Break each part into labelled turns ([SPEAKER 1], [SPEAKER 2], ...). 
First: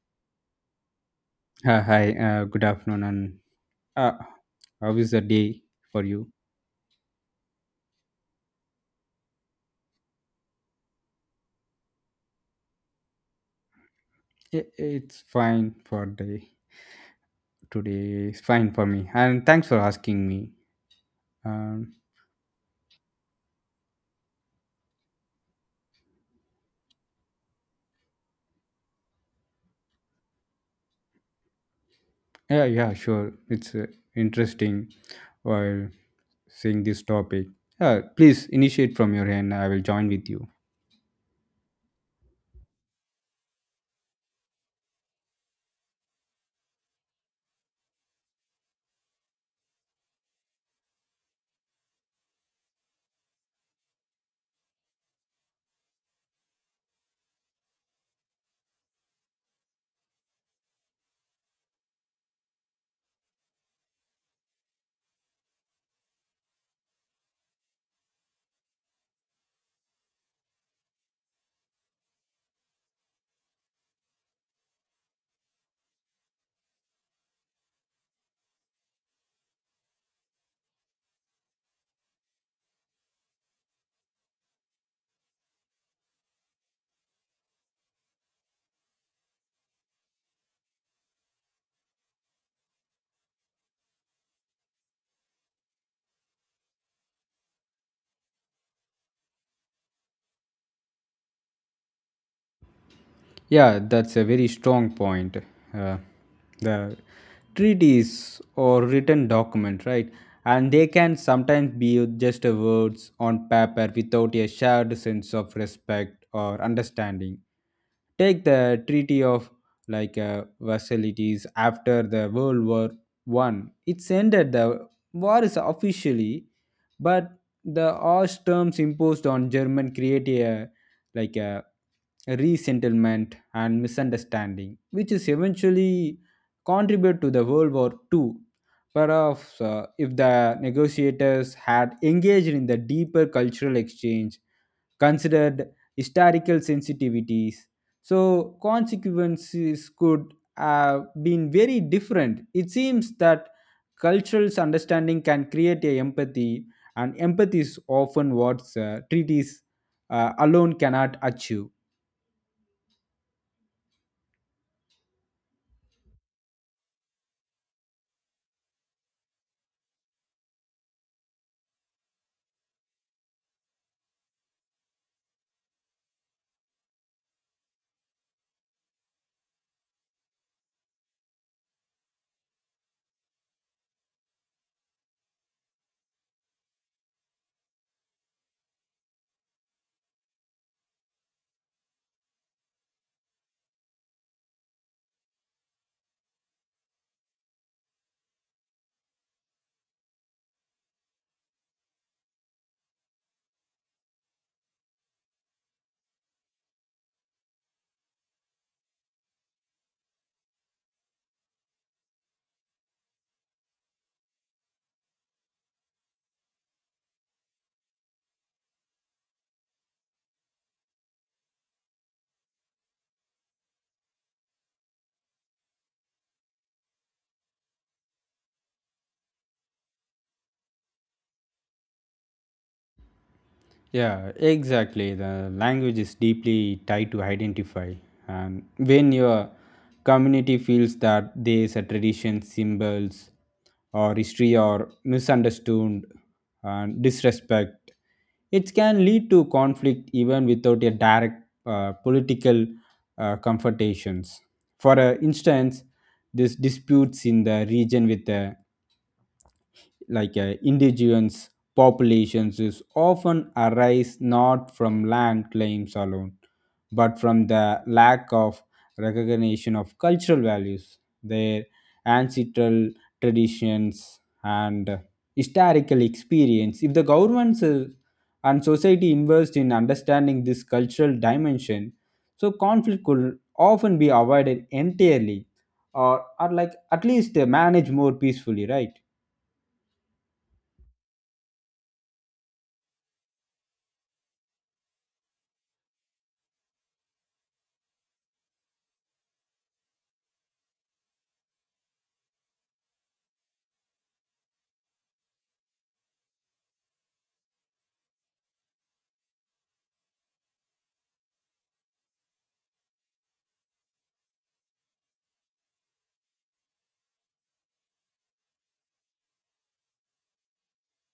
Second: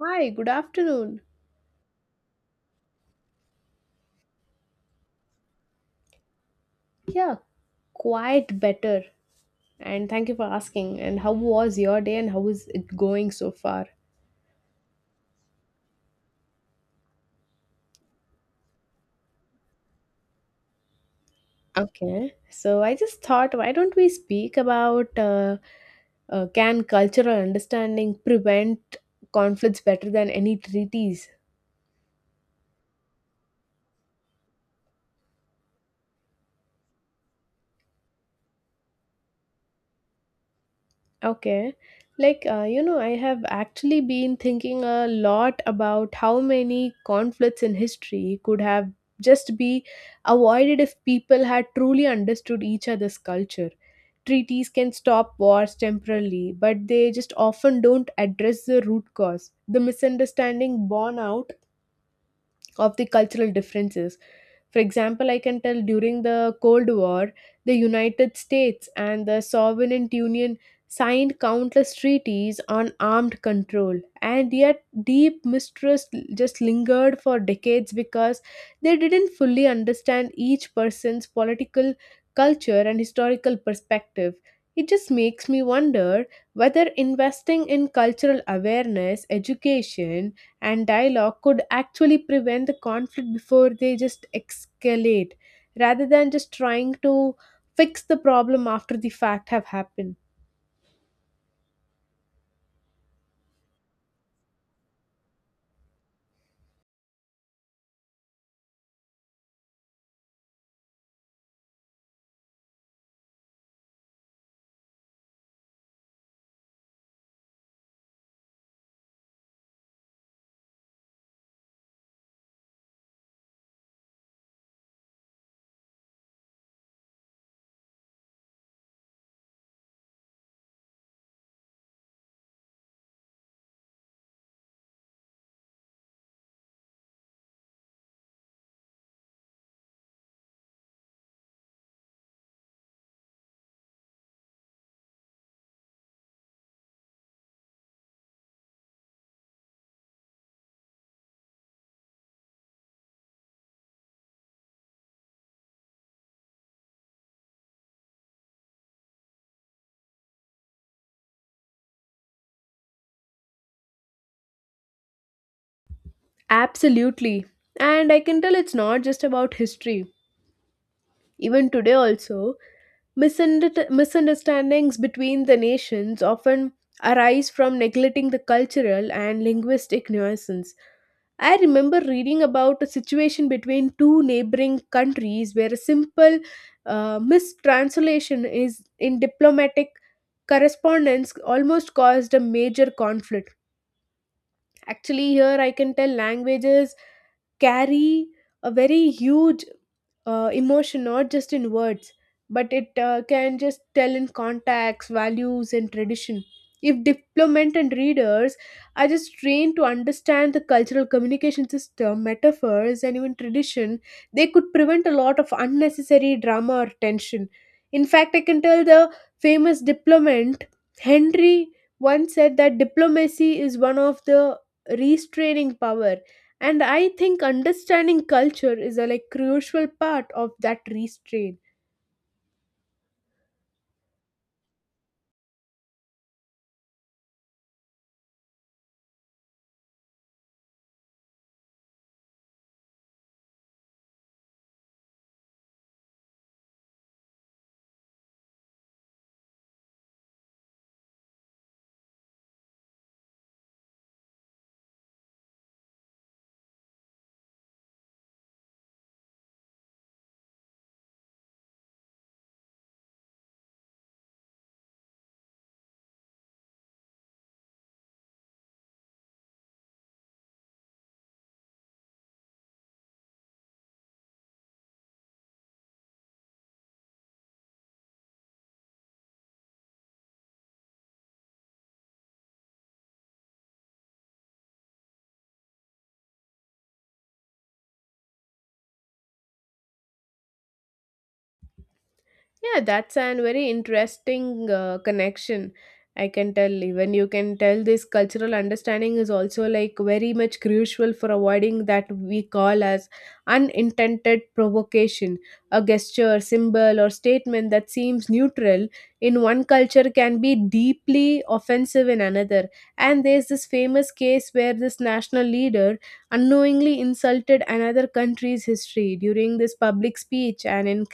[SPEAKER 1] Hi, good afternoon.
[SPEAKER 2] Hi, good afternoon, and uh, how is the day for you?
[SPEAKER 1] Yeah, quite better. And thank you for asking. And how was your day, and how is it going so far?
[SPEAKER 2] It's fine for the today. It's fine for me, and thanks for asking me. Um,
[SPEAKER 1] Okay. So I just thought, why don't we speak about can cultural understanding prevent conflicts better than any treaties?
[SPEAKER 2] yeah, yeah, sure. It's interesting while seeing this topic. Please initiate from your end. I will join with you.
[SPEAKER 1] Okay. Like, I have actually been thinking a lot about how many conflicts in history could have just be avoided if people had truly understood each other's culture. Treaties can stop wars temporarily, but they just often don't address the root cause, the misunderstanding born out of the cultural differences. For example, I can tell during the Cold War, the United States and the Soviet Union signed countless treaties on armed control, and yet deep mistrust just lingered for decades because they didn't fully understand each person's political culture and historical perspective. It just makes me wonder whether investing in cultural awareness, education, and dialogue could actually prevent the conflict before they just escalate, rather than just trying to fix the problem after the fact have happened.
[SPEAKER 2] Yeah, that's a very strong point. Uh, the treaties or written document, right, and they can sometimes be just a words on paper without a shared sense of respect or understanding. Take the treaty of Versailles after the world war 1. It's ended the war is officially, but the harsh terms imposed on german create a like a resettlement and misunderstanding, which is eventually contribute to the World War Two. Perhaps if the negotiators had engaged in the deeper cultural exchange, considered historical sensitivities, so consequences could have been very different. It seems that cultural understanding can create a empathy, and empathy is often what treaties alone cannot achieve.
[SPEAKER 1] Absolutely, and I can tell it's not just about history, even today also, misunderstandings between the nations often arise from neglecting the cultural and linguistic nuisance. I remember reading about a situation between two neighboring countries where a simple mistranslation is in diplomatic correspondence almost caused a major conflict. Actually, here I can tell languages carry a very huge emotion, not just in words, but it can just tell in contacts, values, and tradition. If diplomat and readers are just trained to understand the cultural communication system, metaphors, and even tradition, they could prevent a lot of unnecessary drama or tension. In fact, I can tell the famous diplomat Henry once said that diplomacy is one of the restraining power, and I think understanding culture is a like crucial part of that restraint.
[SPEAKER 2] Yeah, exactly. The language is deeply tied to identify. And when your community feels that there's a tradition, symbols, or history are misunderstood and disrespect, it can lead to conflict even without a direct political confrontations. For instance, this disputes in the region with the indigenous populations is often arise not from land claims alone, but from the lack of recognition of cultural values, their ancestral traditions and historical experience. If the governments and society invest in understanding this cultural dimension, so conflict could often be avoided entirely, or like at least managed more peacefully, right?
[SPEAKER 1] Yeah, that's an very interesting connection. I can tell even you can tell this cultural understanding is also like very much crucial for avoiding that we call as unintended provocation. A gesture, symbol, or statement that seems neutral in one culture can be deeply offensive in another. And there's this famous case where this national leader unknowingly insulted another country's history during this public speech, and in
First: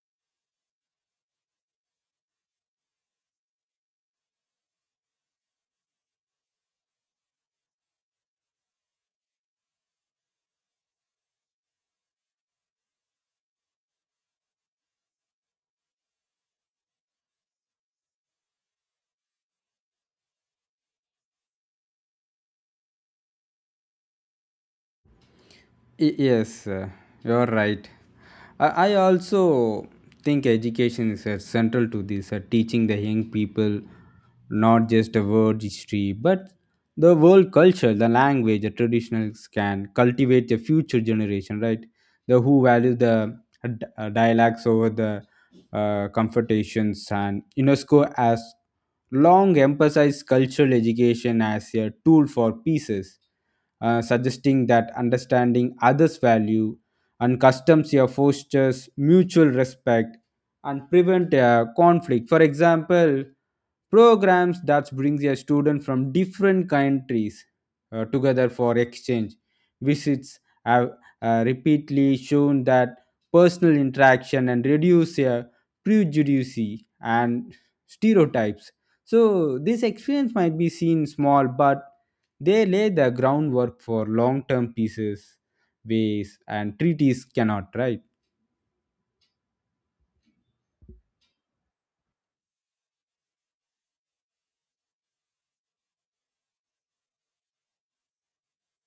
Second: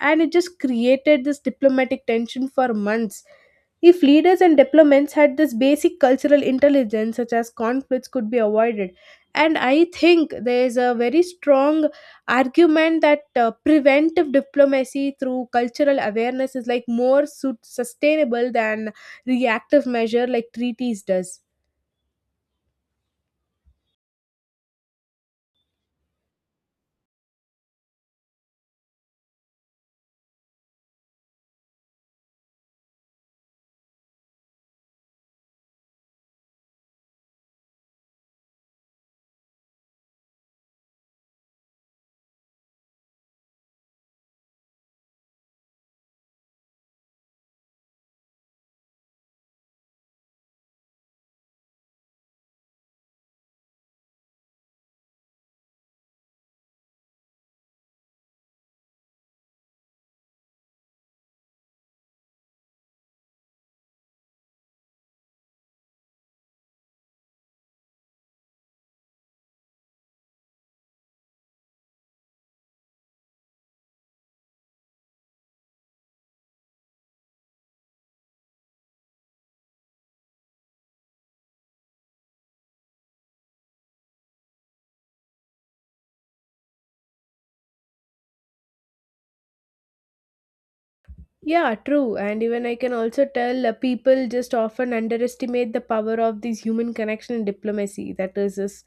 [SPEAKER 1] and it just created this diplomatic tension for months. If leaders and diplomats had this basic cultural intelligence, such as conflicts could be avoided. And I think there is a very strong argument that preventive diplomacy through cultural awareness is like more sustainable than reactive measure like treaties does.
[SPEAKER 2] Yes, you're right. I also think education is central to this, teaching the young people not just a world history, but the world culture, the language, the traditionals can cultivate the future generation, right? The who values the dialects over the confrontations, and UNESCO has long emphasized cultural education as a tool for pieces, suggesting that understanding others' value and customs here fosters mutual respect and prevent conflict. For example, programs that brings a student from different countries together for exchange visits have repeatedly shown that personal interaction and reduce prejudice and stereotypes. So this experience might be seen small, but they lay the groundwork for long term pieces, ways, and treaties cannot, right?
[SPEAKER 1] Yeah, true. And even I can also tell people just often underestimate the power of these human connection and diplomacy. That is, this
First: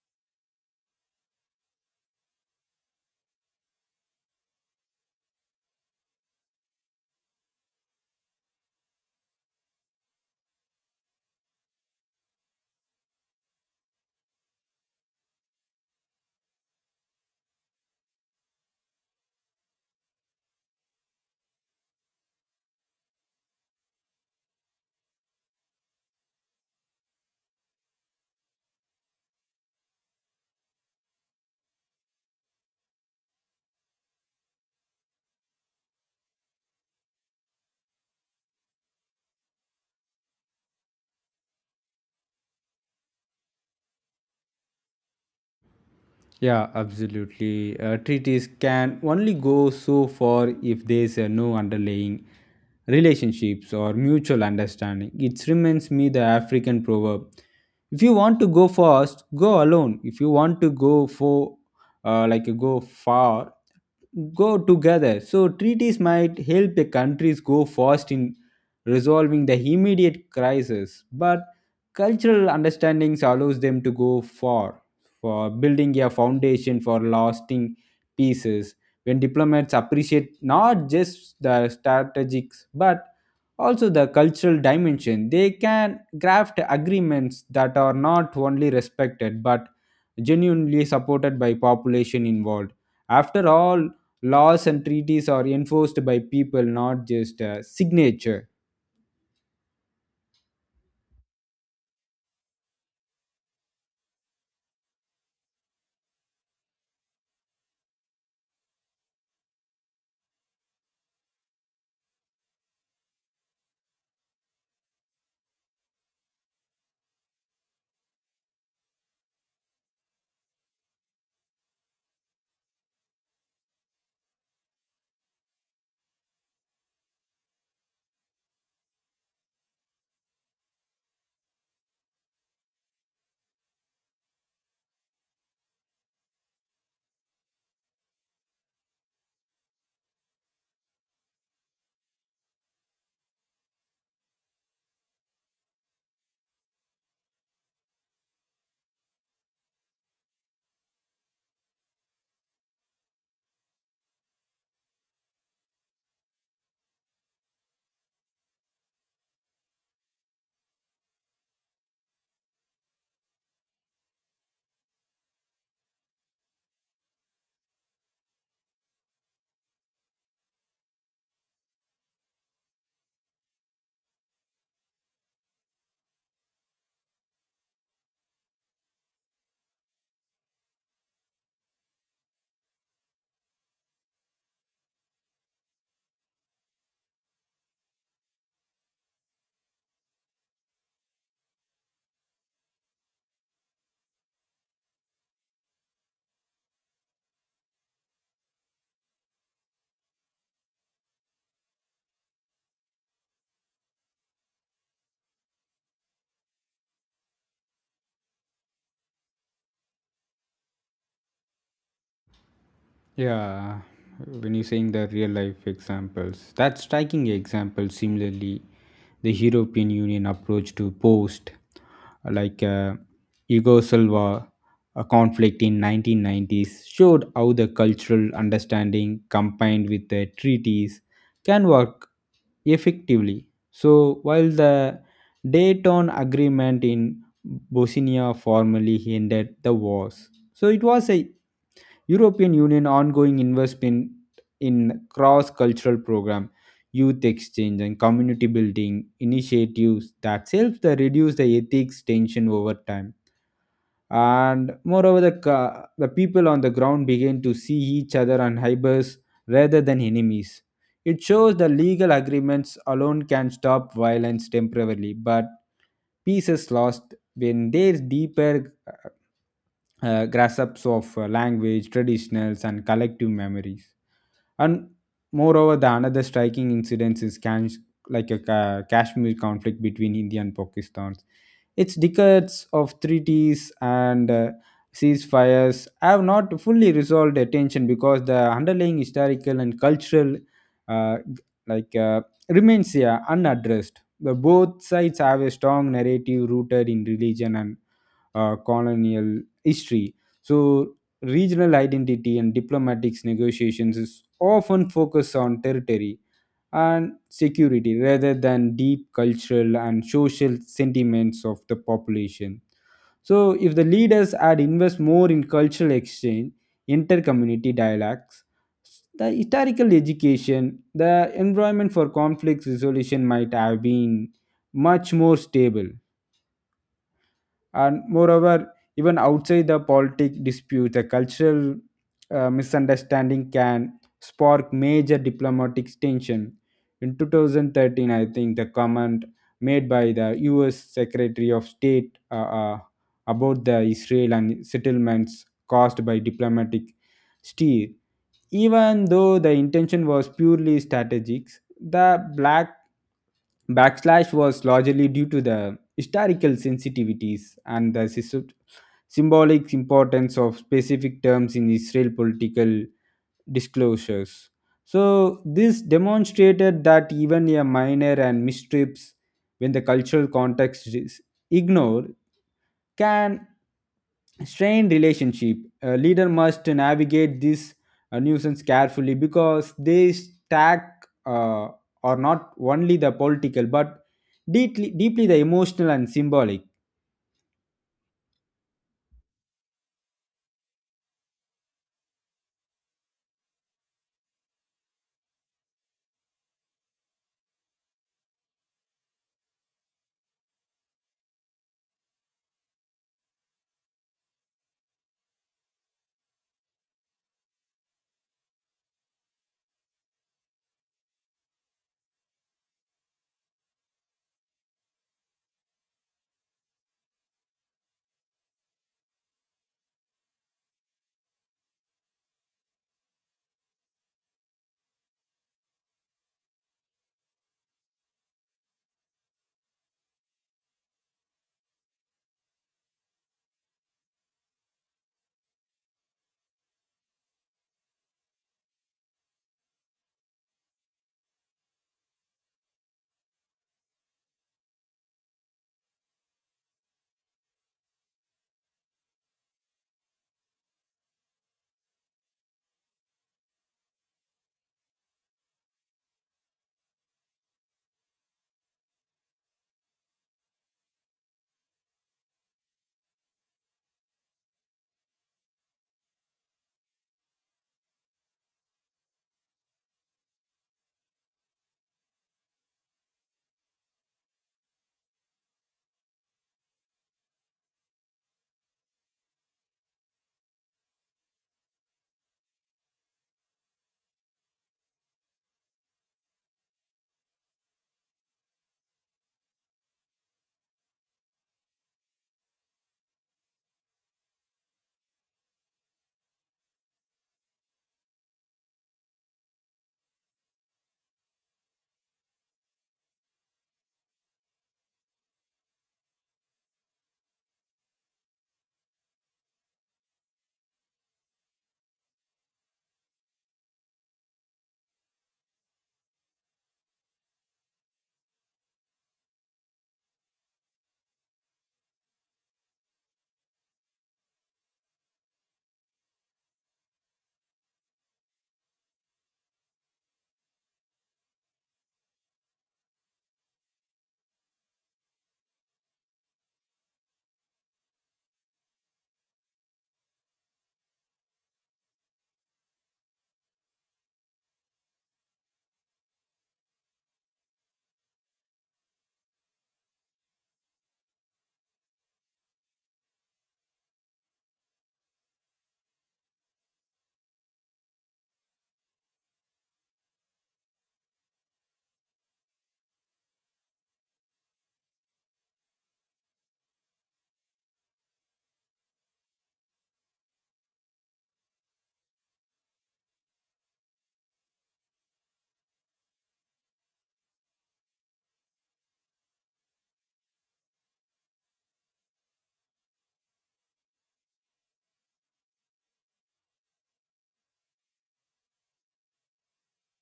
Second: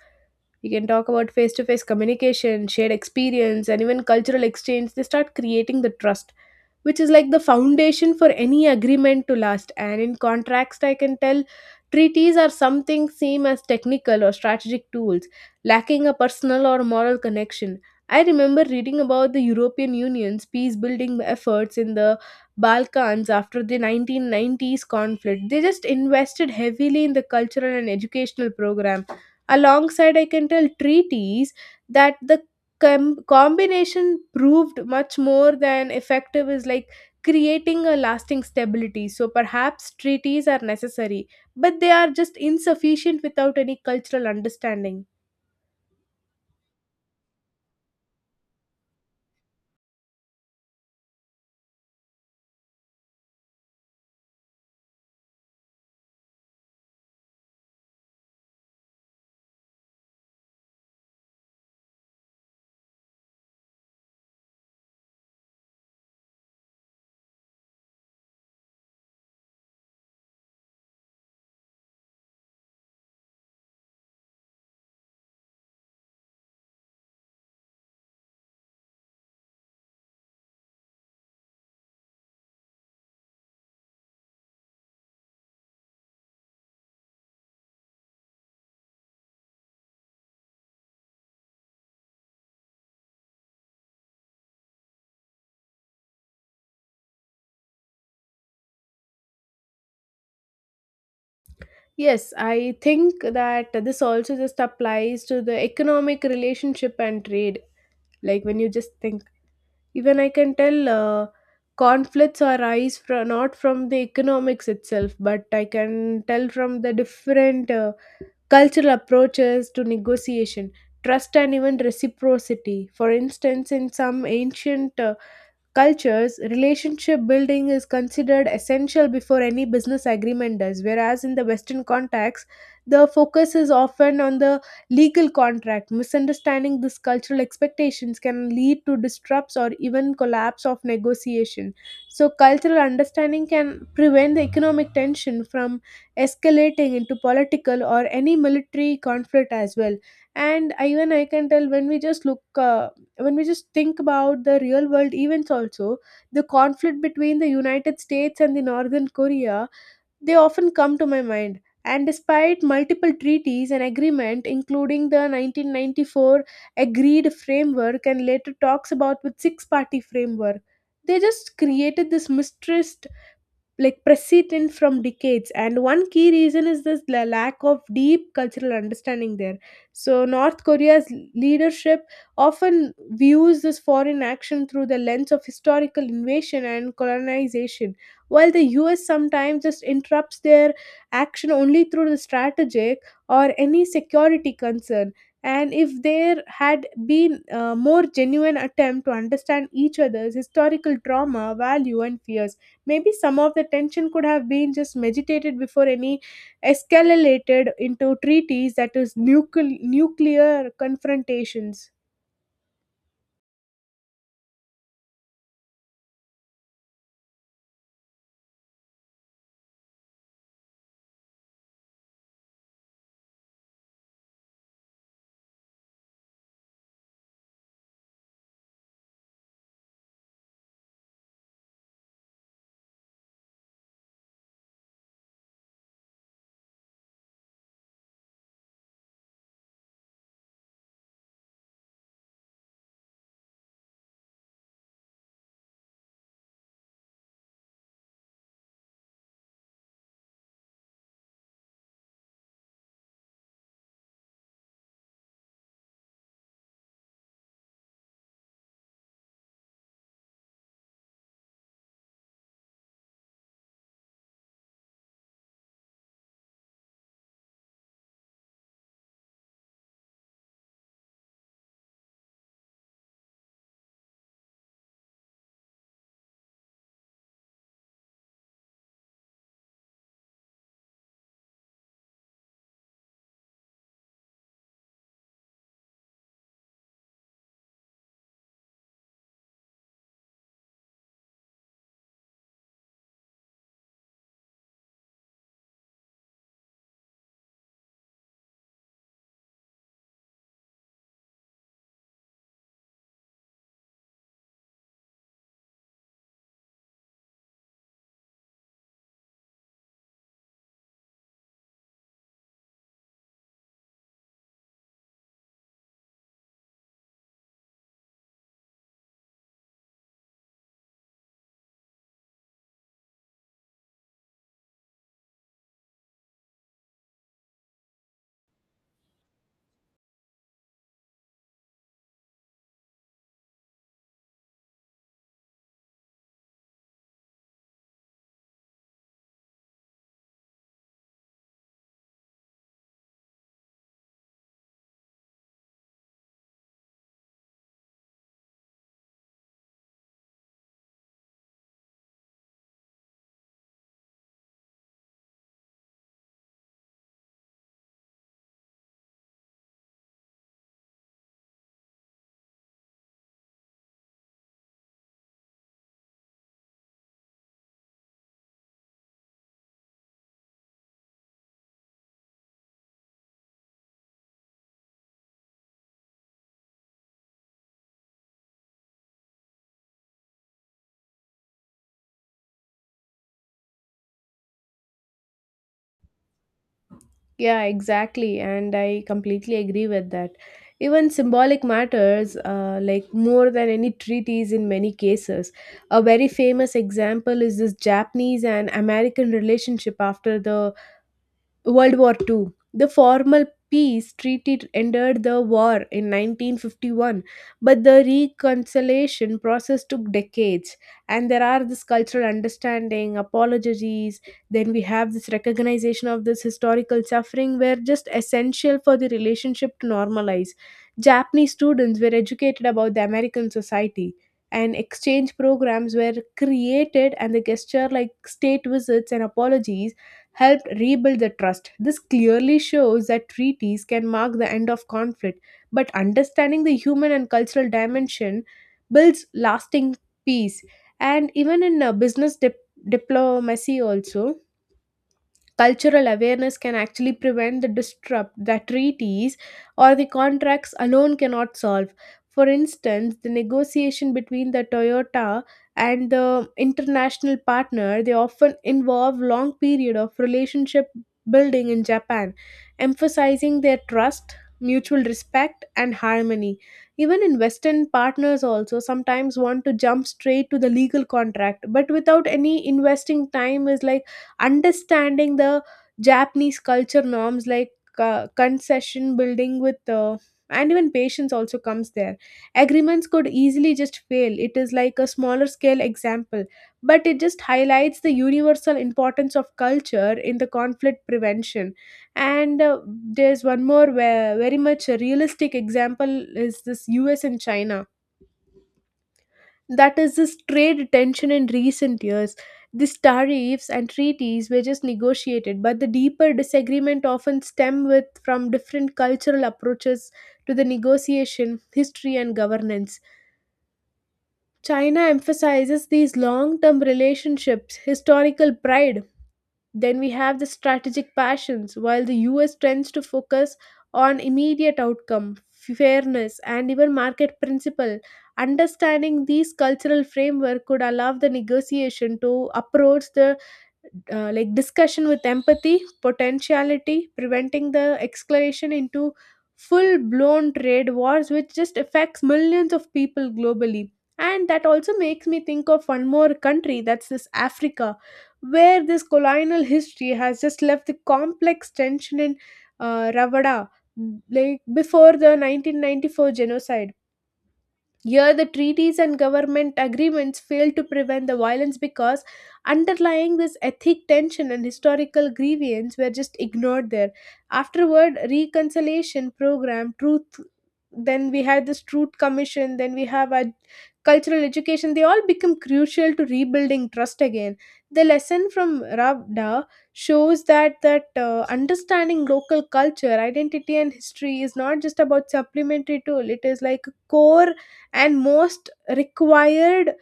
[SPEAKER 1] you can talk about face to face communication, shared experience, and even cultural exchange. They start creating the trust, which is like the foundation for any agreement to last, and in contracts I can tell treaties are something same as technical or strategic tools, lacking a personal or moral connection. I remember reading about the European Union's peace building efforts in the Balkans after the 1990s conflict. They just invested heavily in the cultural and educational program alongside, I can tell, treaties. That the combination proved much more than effective is like creating a lasting stability, so perhaps treaties are necessary, but they are just insufficient without any cultural understanding.
[SPEAKER 2] Yeah, absolutely. Treaties can only go so far if there's no underlying relationships or mutual understanding. It reminds me the African proverb: "If you want to go fast, go alone. If you want to go for go far, go together." So, treaties might help the countries go fast in resolving the immediate crisis, but cultural understandings allows them to go far for building a foundation for lasting pieces. When diplomats appreciate not just the strategics but also the cultural dimension, they can craft agreements that are not only respected but genuinely supported by population involved. After all, laws and treaties are enforced by people, not just a signature.
[SPEAKER 1] Yes, I think that this also just applies to the economic relationship and trade. Like, when you just think, even I can tell conflicts arise from not from the economics itself, but I can tell from the different cultural approaches to negotiation, trust, and even reciprocity. For instance, in some ancient cultures, relationship building is considered essential before any business agreement does, whereas in the Western context, the focus is often on the legal contract. Misunderstanding these cultural expectations can lead to disrupts or even collapse of negotiation. So, cultural understanding can prevent the economic tension from escalating into political or any military conflict as well. And even I can tell when we just think about the real world events also, the conflict between the United States and the Northern Korea, they often come to my mind. And despite multiple treaties and agreement, including the 1994 agreed framework and later talks about with six party framework, they just created this mistrust like precedent from decades. And one key reason is this lack of deep cultural understanding there. So North Korea's leadership often views this foreign action through the lens of historical invasion and colonization, while the US sometimes just interrupts their action only through the strategic or any security concern. And if there had been a more genuine attempt to understand each other's historical trauma value and fears, maybe some of the tension could have been just meditated before any escalated into treaties that is nuclear confrontations.
[SPEAKER 2] Yeah, when you're saying the real life examples, that's striking example. Similarly, the European Union approach to post like uh, Yugoslav a conflict in 1990s showed how the cultural understanding combined with the treaties can work effectively. So while the Dayton Agreement in Bosnia formally ended the wars, so it was a European Union ongoing investment in cross-cultural program, youth exchange and community building initiatives that helps to reduce the ethics tension over time. And moreover, the people on the ground begin to see each other and neighbors rather than enemies. It shows the legal agreements alone can stop violence temporarily, but peace is lost when there's deeper grasps of language, traditionals, and collective memories. And moreover, the another striking incident is kashmir conflict between india and pakistan. Its decades of treaties and ceasefires have not fully resolved the tension, because the underlying historical and cultural uh, like uh, remains here unaddressed. The both sides have a strong narrative rooted in religion and colonial history. So regional identity and diplomatic negotiations is often focused on territory and security rather than deep cultural and social sentiments of the population. So, if the leaders had invest more in cultural exchange, intercommunity dialogues, the historical education, the environment for conflict resolution might have been much more stable. And moreover, even outside the politic dispute, the cultural misunderstanding can spark major diplomatic tension. In 2013, I think, the comment made by the us secretary of state about the israel and settlements caused by diplomatic steer. Even though the intention was purely strategic, the black Backslash was largely due to the historical sensitivities and the symbolic importance of specific terms in Israel political disclosures. So, this demonstrated that even a minor and mistrips, when the cultural context is ignored, can strain relationship. A leader must navigate this nuisance carefully because they stack are not only the political but deeply, deeply the emotional and symbolic.
[SPEAKER 1] Yeah, exactly. And I completely agree with that. Even symbolic matters, like more than any treaties in many cases. A very famous example is this Japanese and American relationship after the World War II. The formal peace treaty ended the war in 1951, but the reconciliation process took decades. And there are this cultural understanding, apologies, then we have this recognition of this historical suffering were just essential for the relationship to normalize. Japanese students were educated about the American society. And exchange programs were created, and the gesture like state visits and apologies helped rebuild the trust. This clearly shows that treaties can mark the end of conflict, but understanding the human and cultural dimension builds lasting peace. And even in business diplomacy, also cultural awareness can actually prevent the disrupt that treaties or the contracts alone cannot solve. For instance, the negotiation between the Toyota and the international partner, they often involve long period of relationship building in Japan, emphasizing their trust, mutual respect, and harmony. Even in Western partners also sometimes want to jump straight to the legal contract, but without any investing time is like understanding the Japanese culture norms, like concession building with and even patience also comes there, agreements could easily just fail. It is like a smaller scale example, but it just highlights the universal importance of culture in the conflict prevention. And there's one more where very much a realistic example is this US and China, that is this trade tension in recent years. These tariffs and treaties were just negotiated, but the deeper disagreement often stem with from different cultural approaches to the negotiation, history, and governance. China emphasizes these long-term relationships, historical pride, then we have the strategic passions, while the US tends to focus on immediate outcome, fairness, and even market principle. Understanding these cultural framework could allow the negotiation to approach the like discussion with empathy, potentiality, preventing the escalation into full blown trade wars, which just affects millions of people globally. And that also makes me think of one more country, that's this Africa, where this colonial history has just left the complex tension in Ravada, like before the 1994 genocide here, the treaties and government agreements failed to prevent the violence because underlying this ethnic tension and historical grievance were just ignored there. Afterward, reconciliation program, truth, then we had this truth commission, then we have a cultural education, they all become crucial to rebuilding trust again. The lesson from Ravda shows that that understanding local culture, identity, and history is not just about supplementary tool. It is like a core and most required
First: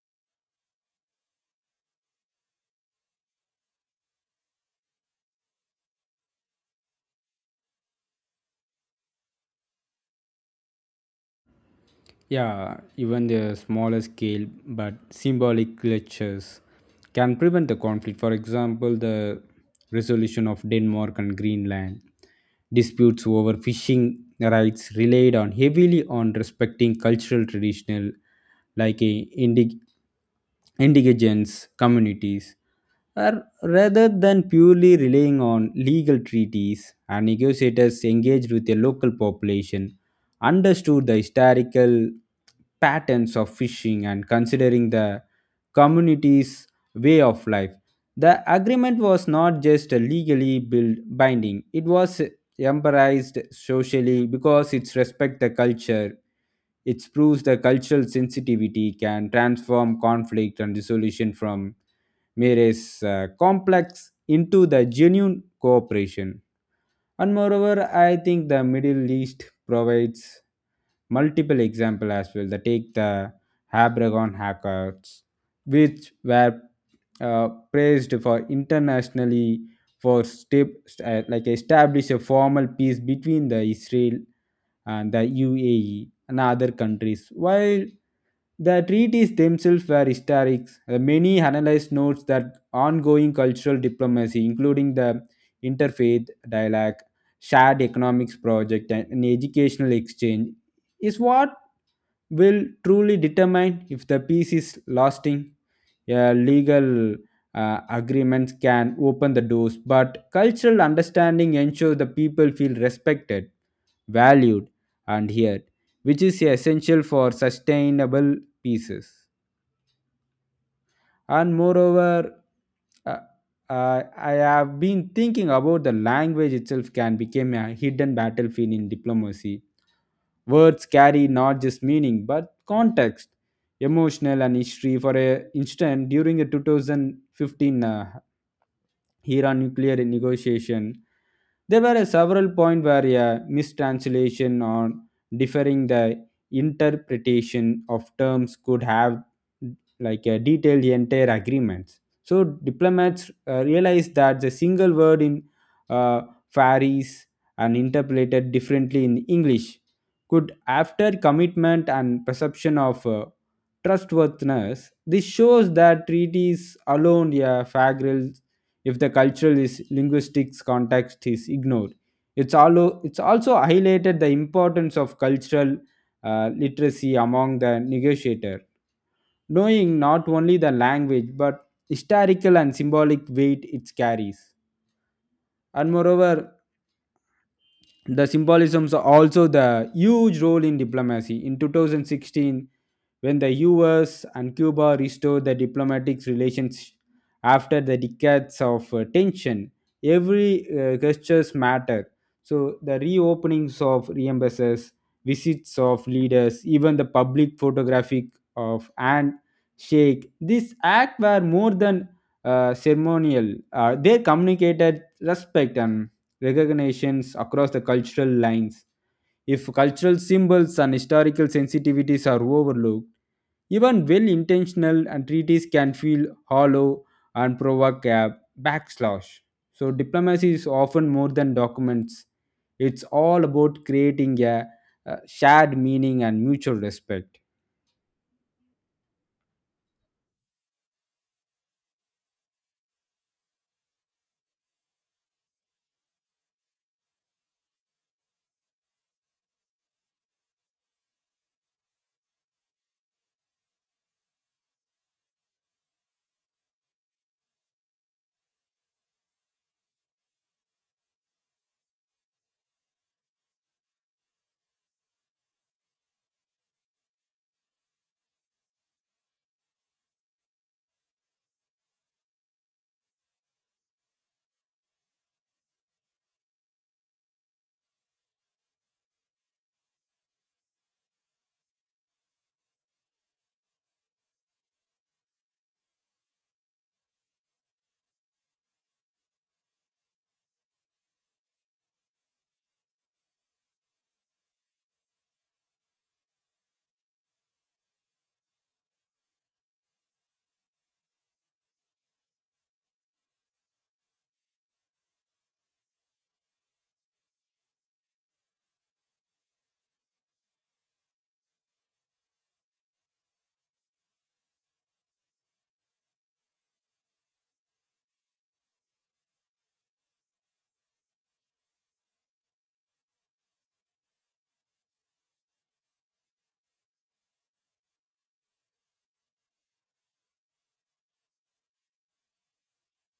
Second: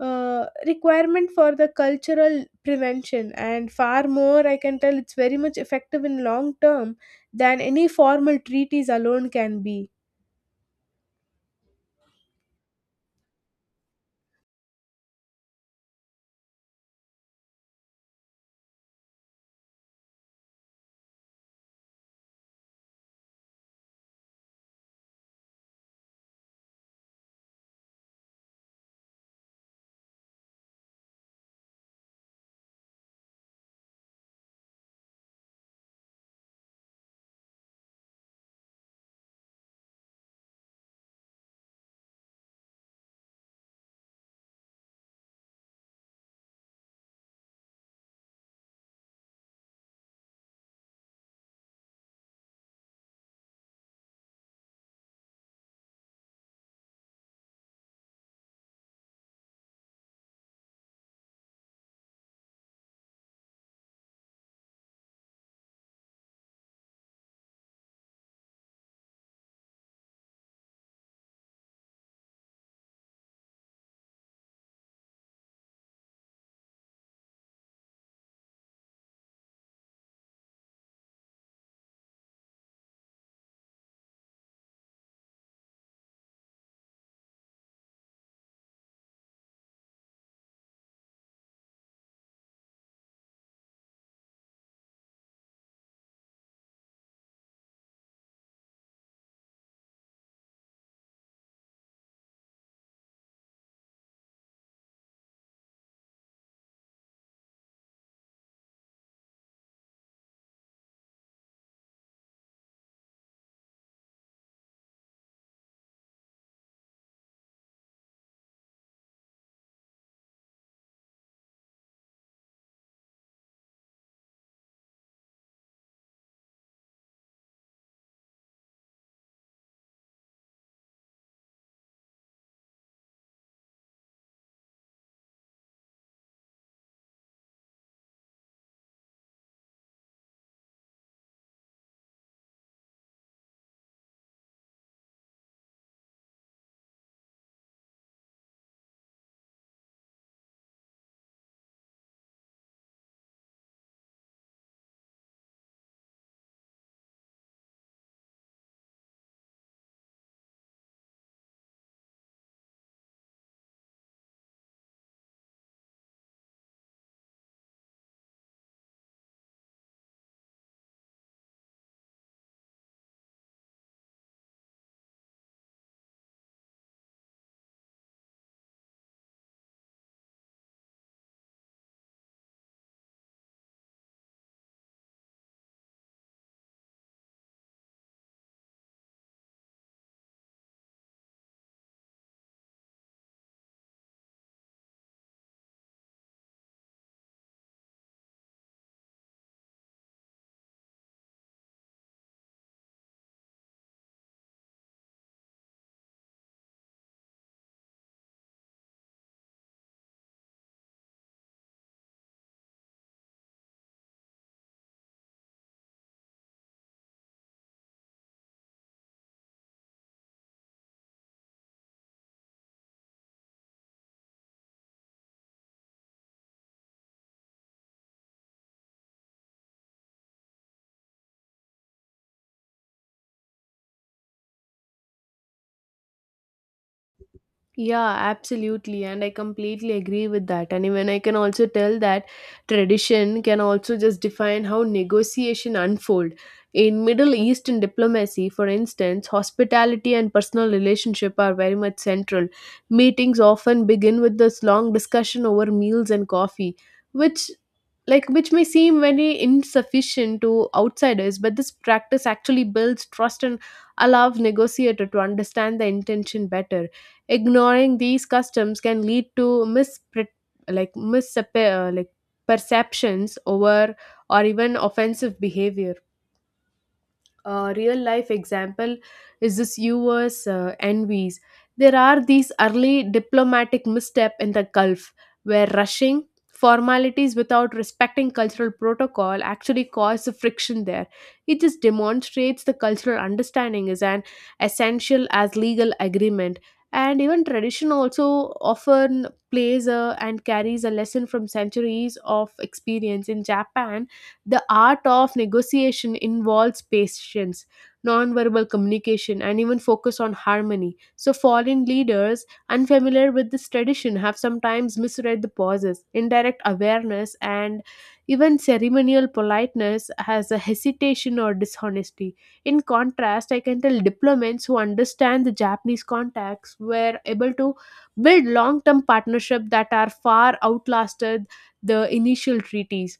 [SPEAKER 1] requirement for the cultural prevention, and far more I can tell it's very much effective in long term than any formal treaties alone can be.
[SPEAKER 2] Yeah, even the smaller scale but symbolic gestures can prevent the conflict. For example, the resolution of Denmark and Greenland disputes over fishing rights relied on heavily on respecting cultural traditional, like a indig- indigenous communities, are rather than purely relying on legal treaties, and negotiators engaged with the local population, understood the historical patterns of fishing and considering the community's way of life. The agreement was not just legally build, binding, it was embraced socially because it respects the culture. It proves the cultural sensitivity can transform conflict and resolution from mere complex into the genuine cooperation. And moreover, I think the Middle East provides multiple example as well. They take the Habragon hackers, which were praised for internationally for step, st- like establish a formal peace between the Israel and the UAE and other countries. While the treaties themselves were historic, many analysts notes that ongoing cultural diplomacy, including the interfaith dialogue, shared economics project, and an educational exchange is what will truly determine if the peace is lasting. A legal agreements can open the doors, but cultural understanding ensures the people feel respected, valued, and heard, which is essential for sustainable pieces. And moreover, uh, I have been thinking about the language itself can become a hidden battlefield in diplomacy. Words carry not just meaning but context, emotional and history. For a instance, during the 2015 Iran nuclear negotiation, there were a several points where a mistranslation or differing the interpretation of terms could have like a detailed the entire agreements. So diplomats realized that the single word in uh, varies and interpreted differently in English could, after commitment and perception of trustworthiness. This shows that treaties alone a fagral if the cultural is linguistics context is ignored. It's also highlighted the importance of cultural literacy among the negotiator, knowing not only the language but historical and symbolic weight it carries. And moreover, the symbolisms are also the huge role in diplomacy. In 2016, when the US and Cuba restored the diplomatic relations after the decades of tension, every gestures matter. So the reopenings of embassies, visits of leaders, even the public photographic of handshake, this act were more than ceremonial. They communicated respect and recognitions across the cultural lines. If cultural symbols and historical sensitivities are overlooked, even well intentional and treaties can feel hollow and provoke a backslash. So, diplomacy is often more than documents, it's all about creating a shared meaning and mutual respect.
[SPEAKER 1] Yeah, absolutely. And I completely agree with that. And even I can also tell that tradition can also just define how negotiation unfold. In Middle Eastern diplomacy, for instance, hospitality and personal relationship are very much central. Meetings often begin with this long discussion over meals and coffee, which which may seem very insufficient to outsiders, but this practice actually builds trust and allows negotiator to understand the intention better. Ignoring these customs can lead to mis like over or even offensive behavior. A real life example is this US envies. There are these early diplomatic misstep in the Gulf, where rushing formalities without respecting cultural protocol actually caused the friction there. It just demonstrates the cultural understanding is an essential as legal agreement. And even tradition also often and carries a lesson from centuries of experience in Japan. The art of negotiation involves patience, nonverbal communication, and even focus on harmony. So, foreign leaders unfamiliar with this tradition have sometimes misread the pauses. Indirect awareness and even ceremonial politeness has a hesitation or dishonesty. In contrast, I can tell diplomats who understand the Japanese context were able to build long term partnerships that are far outlasted the initial treaties.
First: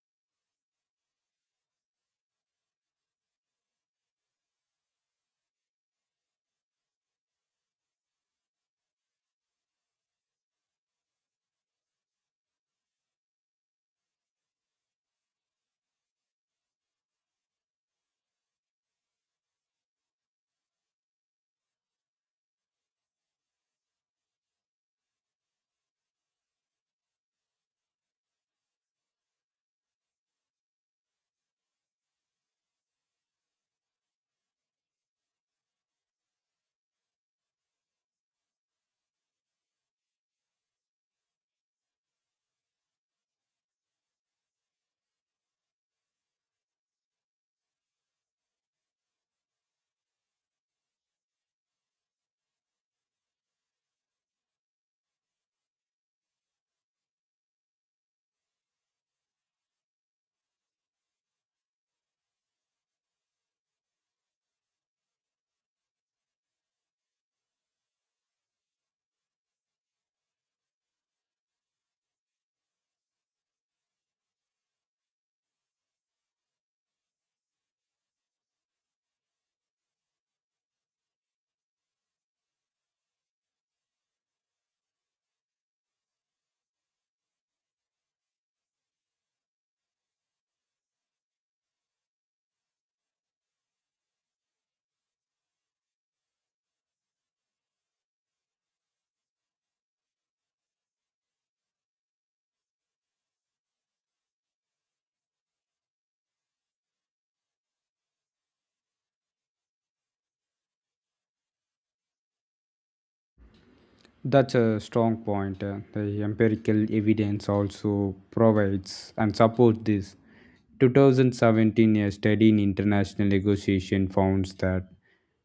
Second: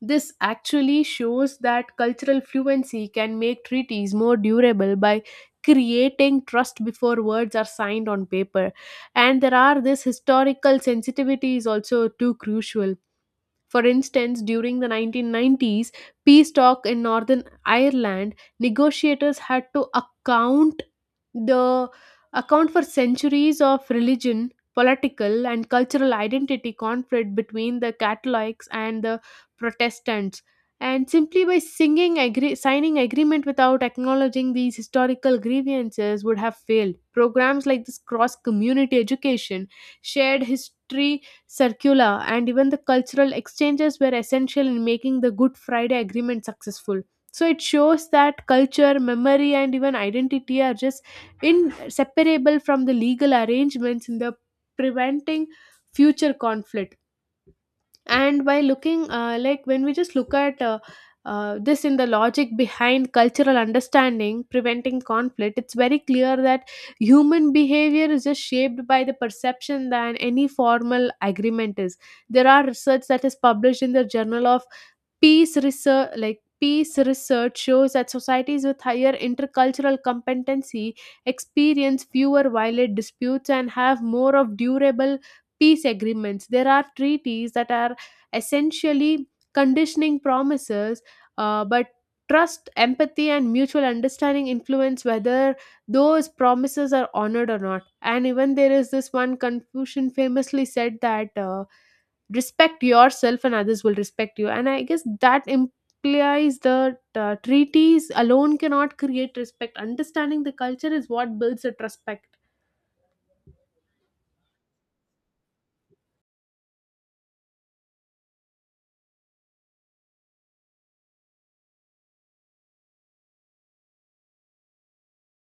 [SPEAKER 1] This actually shows that cultural fluency can make treaties more durable by creating trust before words are signed on paper. And there are this historical sensitivity is also too crucial. For instance, during the 1990s peace talk in Northern Ireland, negotiators had to the account for centuries of religion, political, and cultural identity conflict between the Catholics and the Protestants. And simply by signing agreement without acknowledging these historical grievances would have failed. Programs like this cross community education, shared history circular, and even the cultural exchanges were essential in making the Good Friday Agreement successful. So it shows that culture, memory, and even identity are just inseparable from the legal arrangements in the preventing future conflict. And by looking like when we just look at this in the logic behind cultural understanding preventing conflict, it's very clear that human behavior is just shaped by the perception than any formal agreement is. There are research that is published in the journal of Peace research shows that societies with higher intercultural competency experience fewer violent disputes and have more of durable peace agreements. There are treaties that are essentially conditioning promises, but trust, empathy, and mutual understanding influence whether those promises are honored or not. And even there is this one Confucian famously said that. Respect yourself and others will respect you, and I guess that implies the treaties alone cannot create respect. Understanding the culture is what builds the respect.
[SPEAKER 2] That's a strong point. The empirical evidence also provides and supports this. 2017, a study in international negotiation found that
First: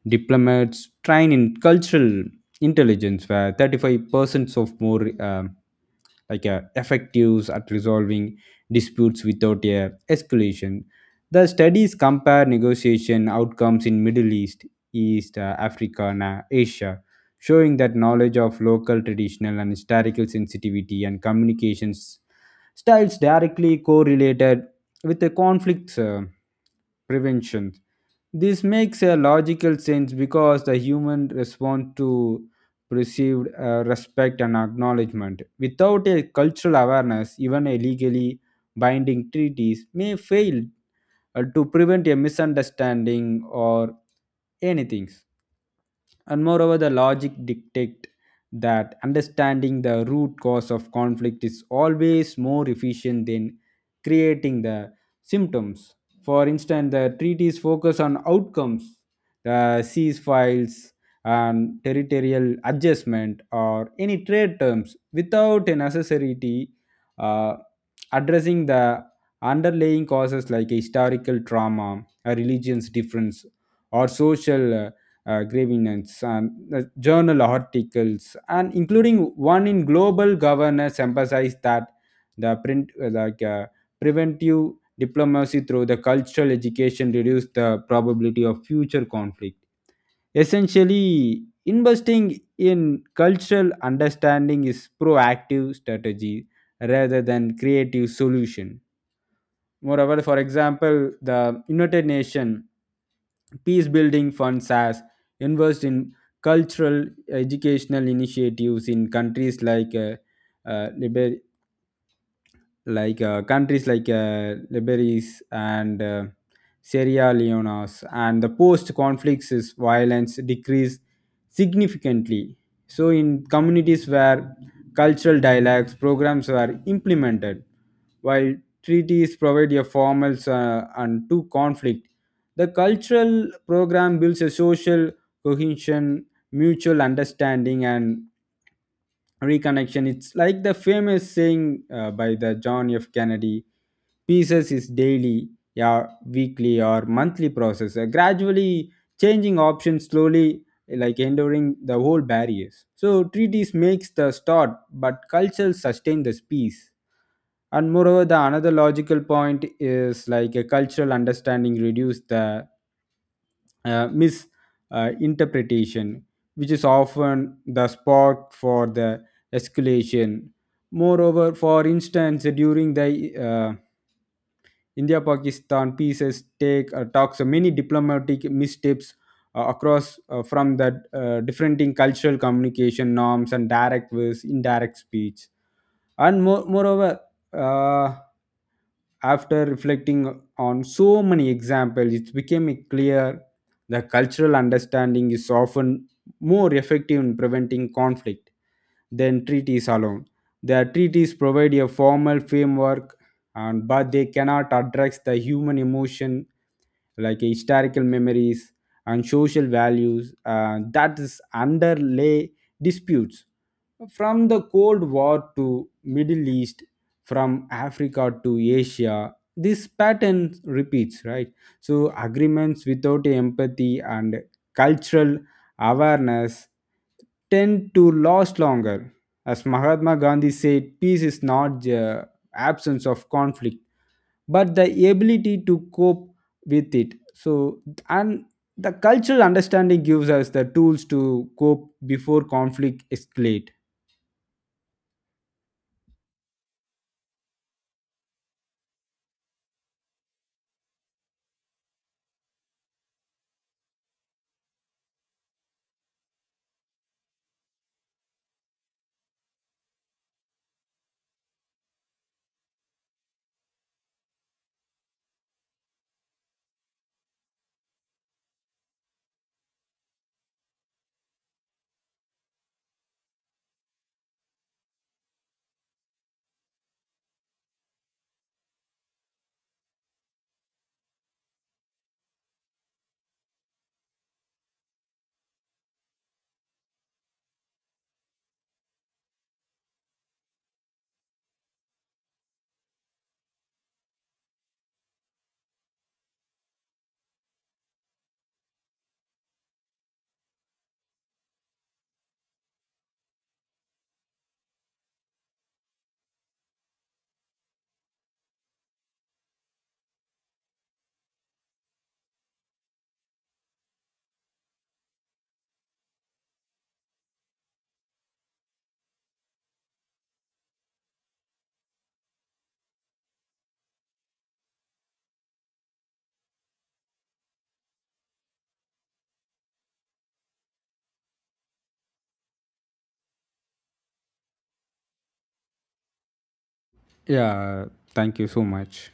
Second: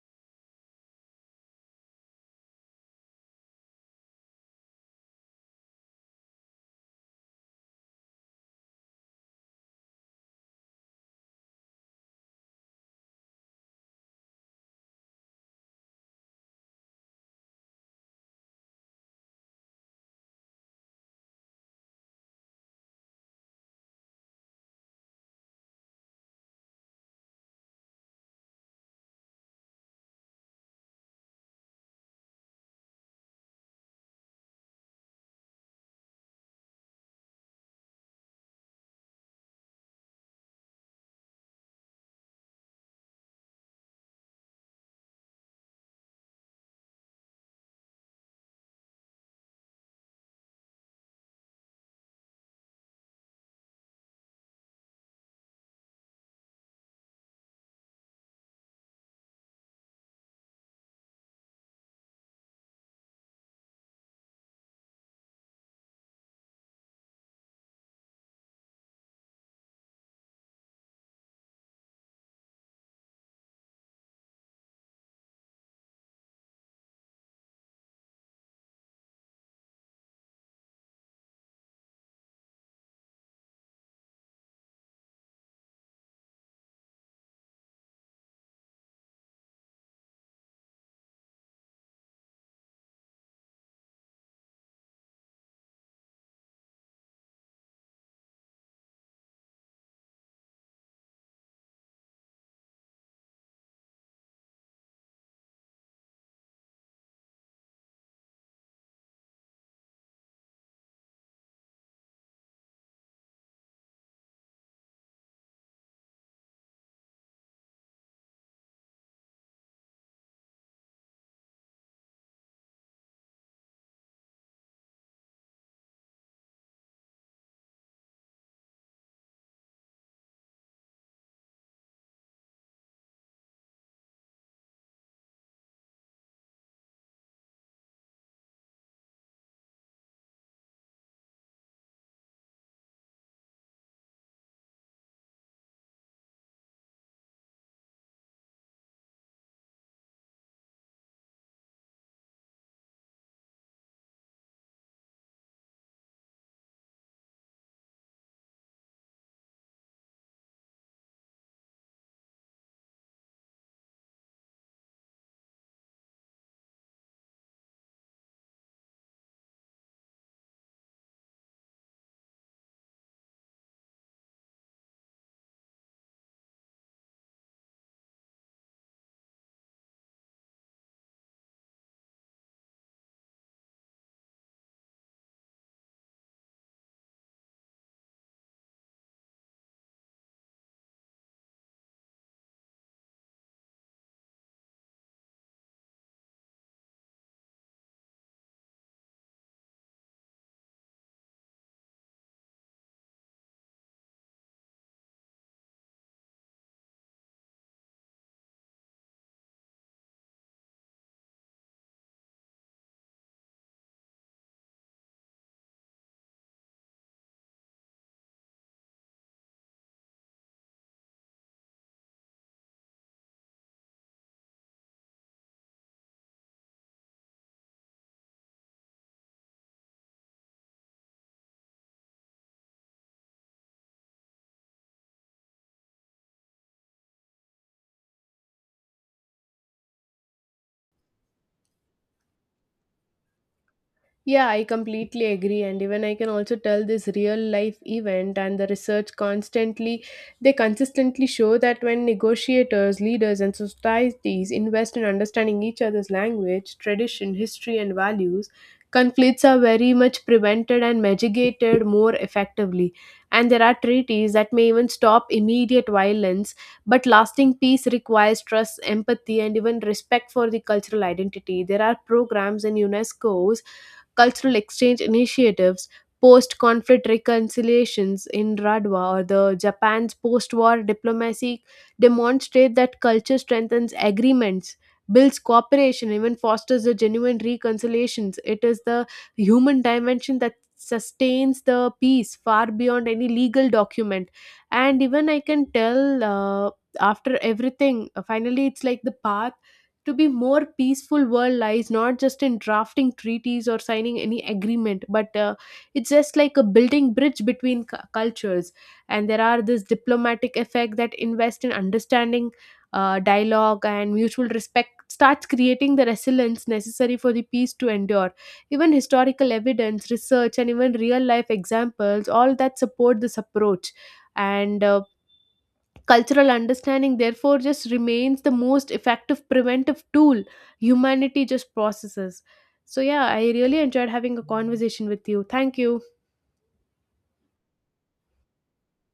[SPEAKER 2] diplomats trained in cultural intelligence were 35% of more effectives at resolving disputes without a escalation. The studies compare negotiation outcomes in Middle East, East Africa, and Asia, showing that knowledge of local traditional and historical sensitivity and communications styles directly correlated with the conflict prevention. This makes a logical sense because the human responds to perceived respect and acknowledgement. Without a cultural awareness, even a legally binding treaties may fail to prevent a misunderstanding or anything. And moreover, the logic dictates that understanding the root cause of conflict is always more efficient than creating the symptoms. For instance, the treaties focus on outcomes, the ceasefires and territorial adjustment or any trade terms without a necessity uh, addressing the underlying causes like historical trauma, a religion's difference, or social grievance. And the journal articles, and including one in global governance, emphasized that the print like preventive diplomacy through the cultural education reduce the probability of future conflict. Essentially, investing in cultural understanding is proactive strategy rather than creative solution. Moreover, for example, the United Nations Peace Building Funds has invested in cultural educational initiatives in countries like uh, Liber- countries like Liberis and Sierra Leone's, and the post conflicts is violence decreased significantly. So in communities where cultural dialogues programs were implemented, while treaties provide a formal and to conflict, the cultural program builds a social cohesion, mutual understanding, and reconnection. It's like the famous saying by the john f kennedy: pieces is daily, yeah, weekly or monthly process. Gradually changing options slowly, like enduring the whole barriers. So treaties makes the start, but culture sustain the peace. And moreover, the another logical point is like a cultural understanding reduce the misinterpretation, which is often the spark for the escalation. Moreover, for instance, during the India Pakistan pieces, take talks, many diplomatic missteps across from the different in cultural communication norms and direct versus indirect speech. And moreover, uh, after reflecting on so many examples, it became clear the cultural understanding is often more effective in preventing conflict than treaties alone. The treaties provide a formal framework, and but they cannot address the human emotion like historical memories and social values that is underlay disputes. From the cold war to middle east, from africa to asia, this pattern repeats, right? So agreements without empathy and cultural awareness tend to last longer. As mahatma gandhi said, peace is not the absence of conflict, but the ability to cope with it. So, and the cultural understanding gives us the tools to cope before conflict escalate.
[SPEAKER 1] Yeah, I completely agree. And even I can also tell this real life event and the research constantly, they consistently show that when negotiators, leaders, and societies invest in understanding each other's language, tradition, history, and values, conflicts are very much prevented and mitigated more effectively. And there are treaties that may even stop immediate violence, but lasting peace requires trust, empathy, and even respect for the cultural identity. There are programs in UNESCO's cultural exchange initiatives, post conflict reconciliations in Radwa or the Japan's post war diplomacy demonstrate that culture strengthens agreements, builds cooperation, even fosters the genuine reconciliations. It is the human dimension that sustains the peace far beyond any legal document. And even I can tell after everything, finally, it's like the path to be more peaceful world lies not just in drafting treaties or signing any agreement, but it's just like a building bridge between cultures, and there are this diplomatic effect that invest in understanding dialogue and mutual respect starts creating the resilience necessary for the peace to endure. Even historical evidence research and even real life examples all that support this approach. And cultural understanding, therefore, just remains the most effective preventive tool humanity just processes. So, yeah, I really enjoyed having a conversation with you. Thank you.
[SPEAKER 2] Yeah, thank you so much.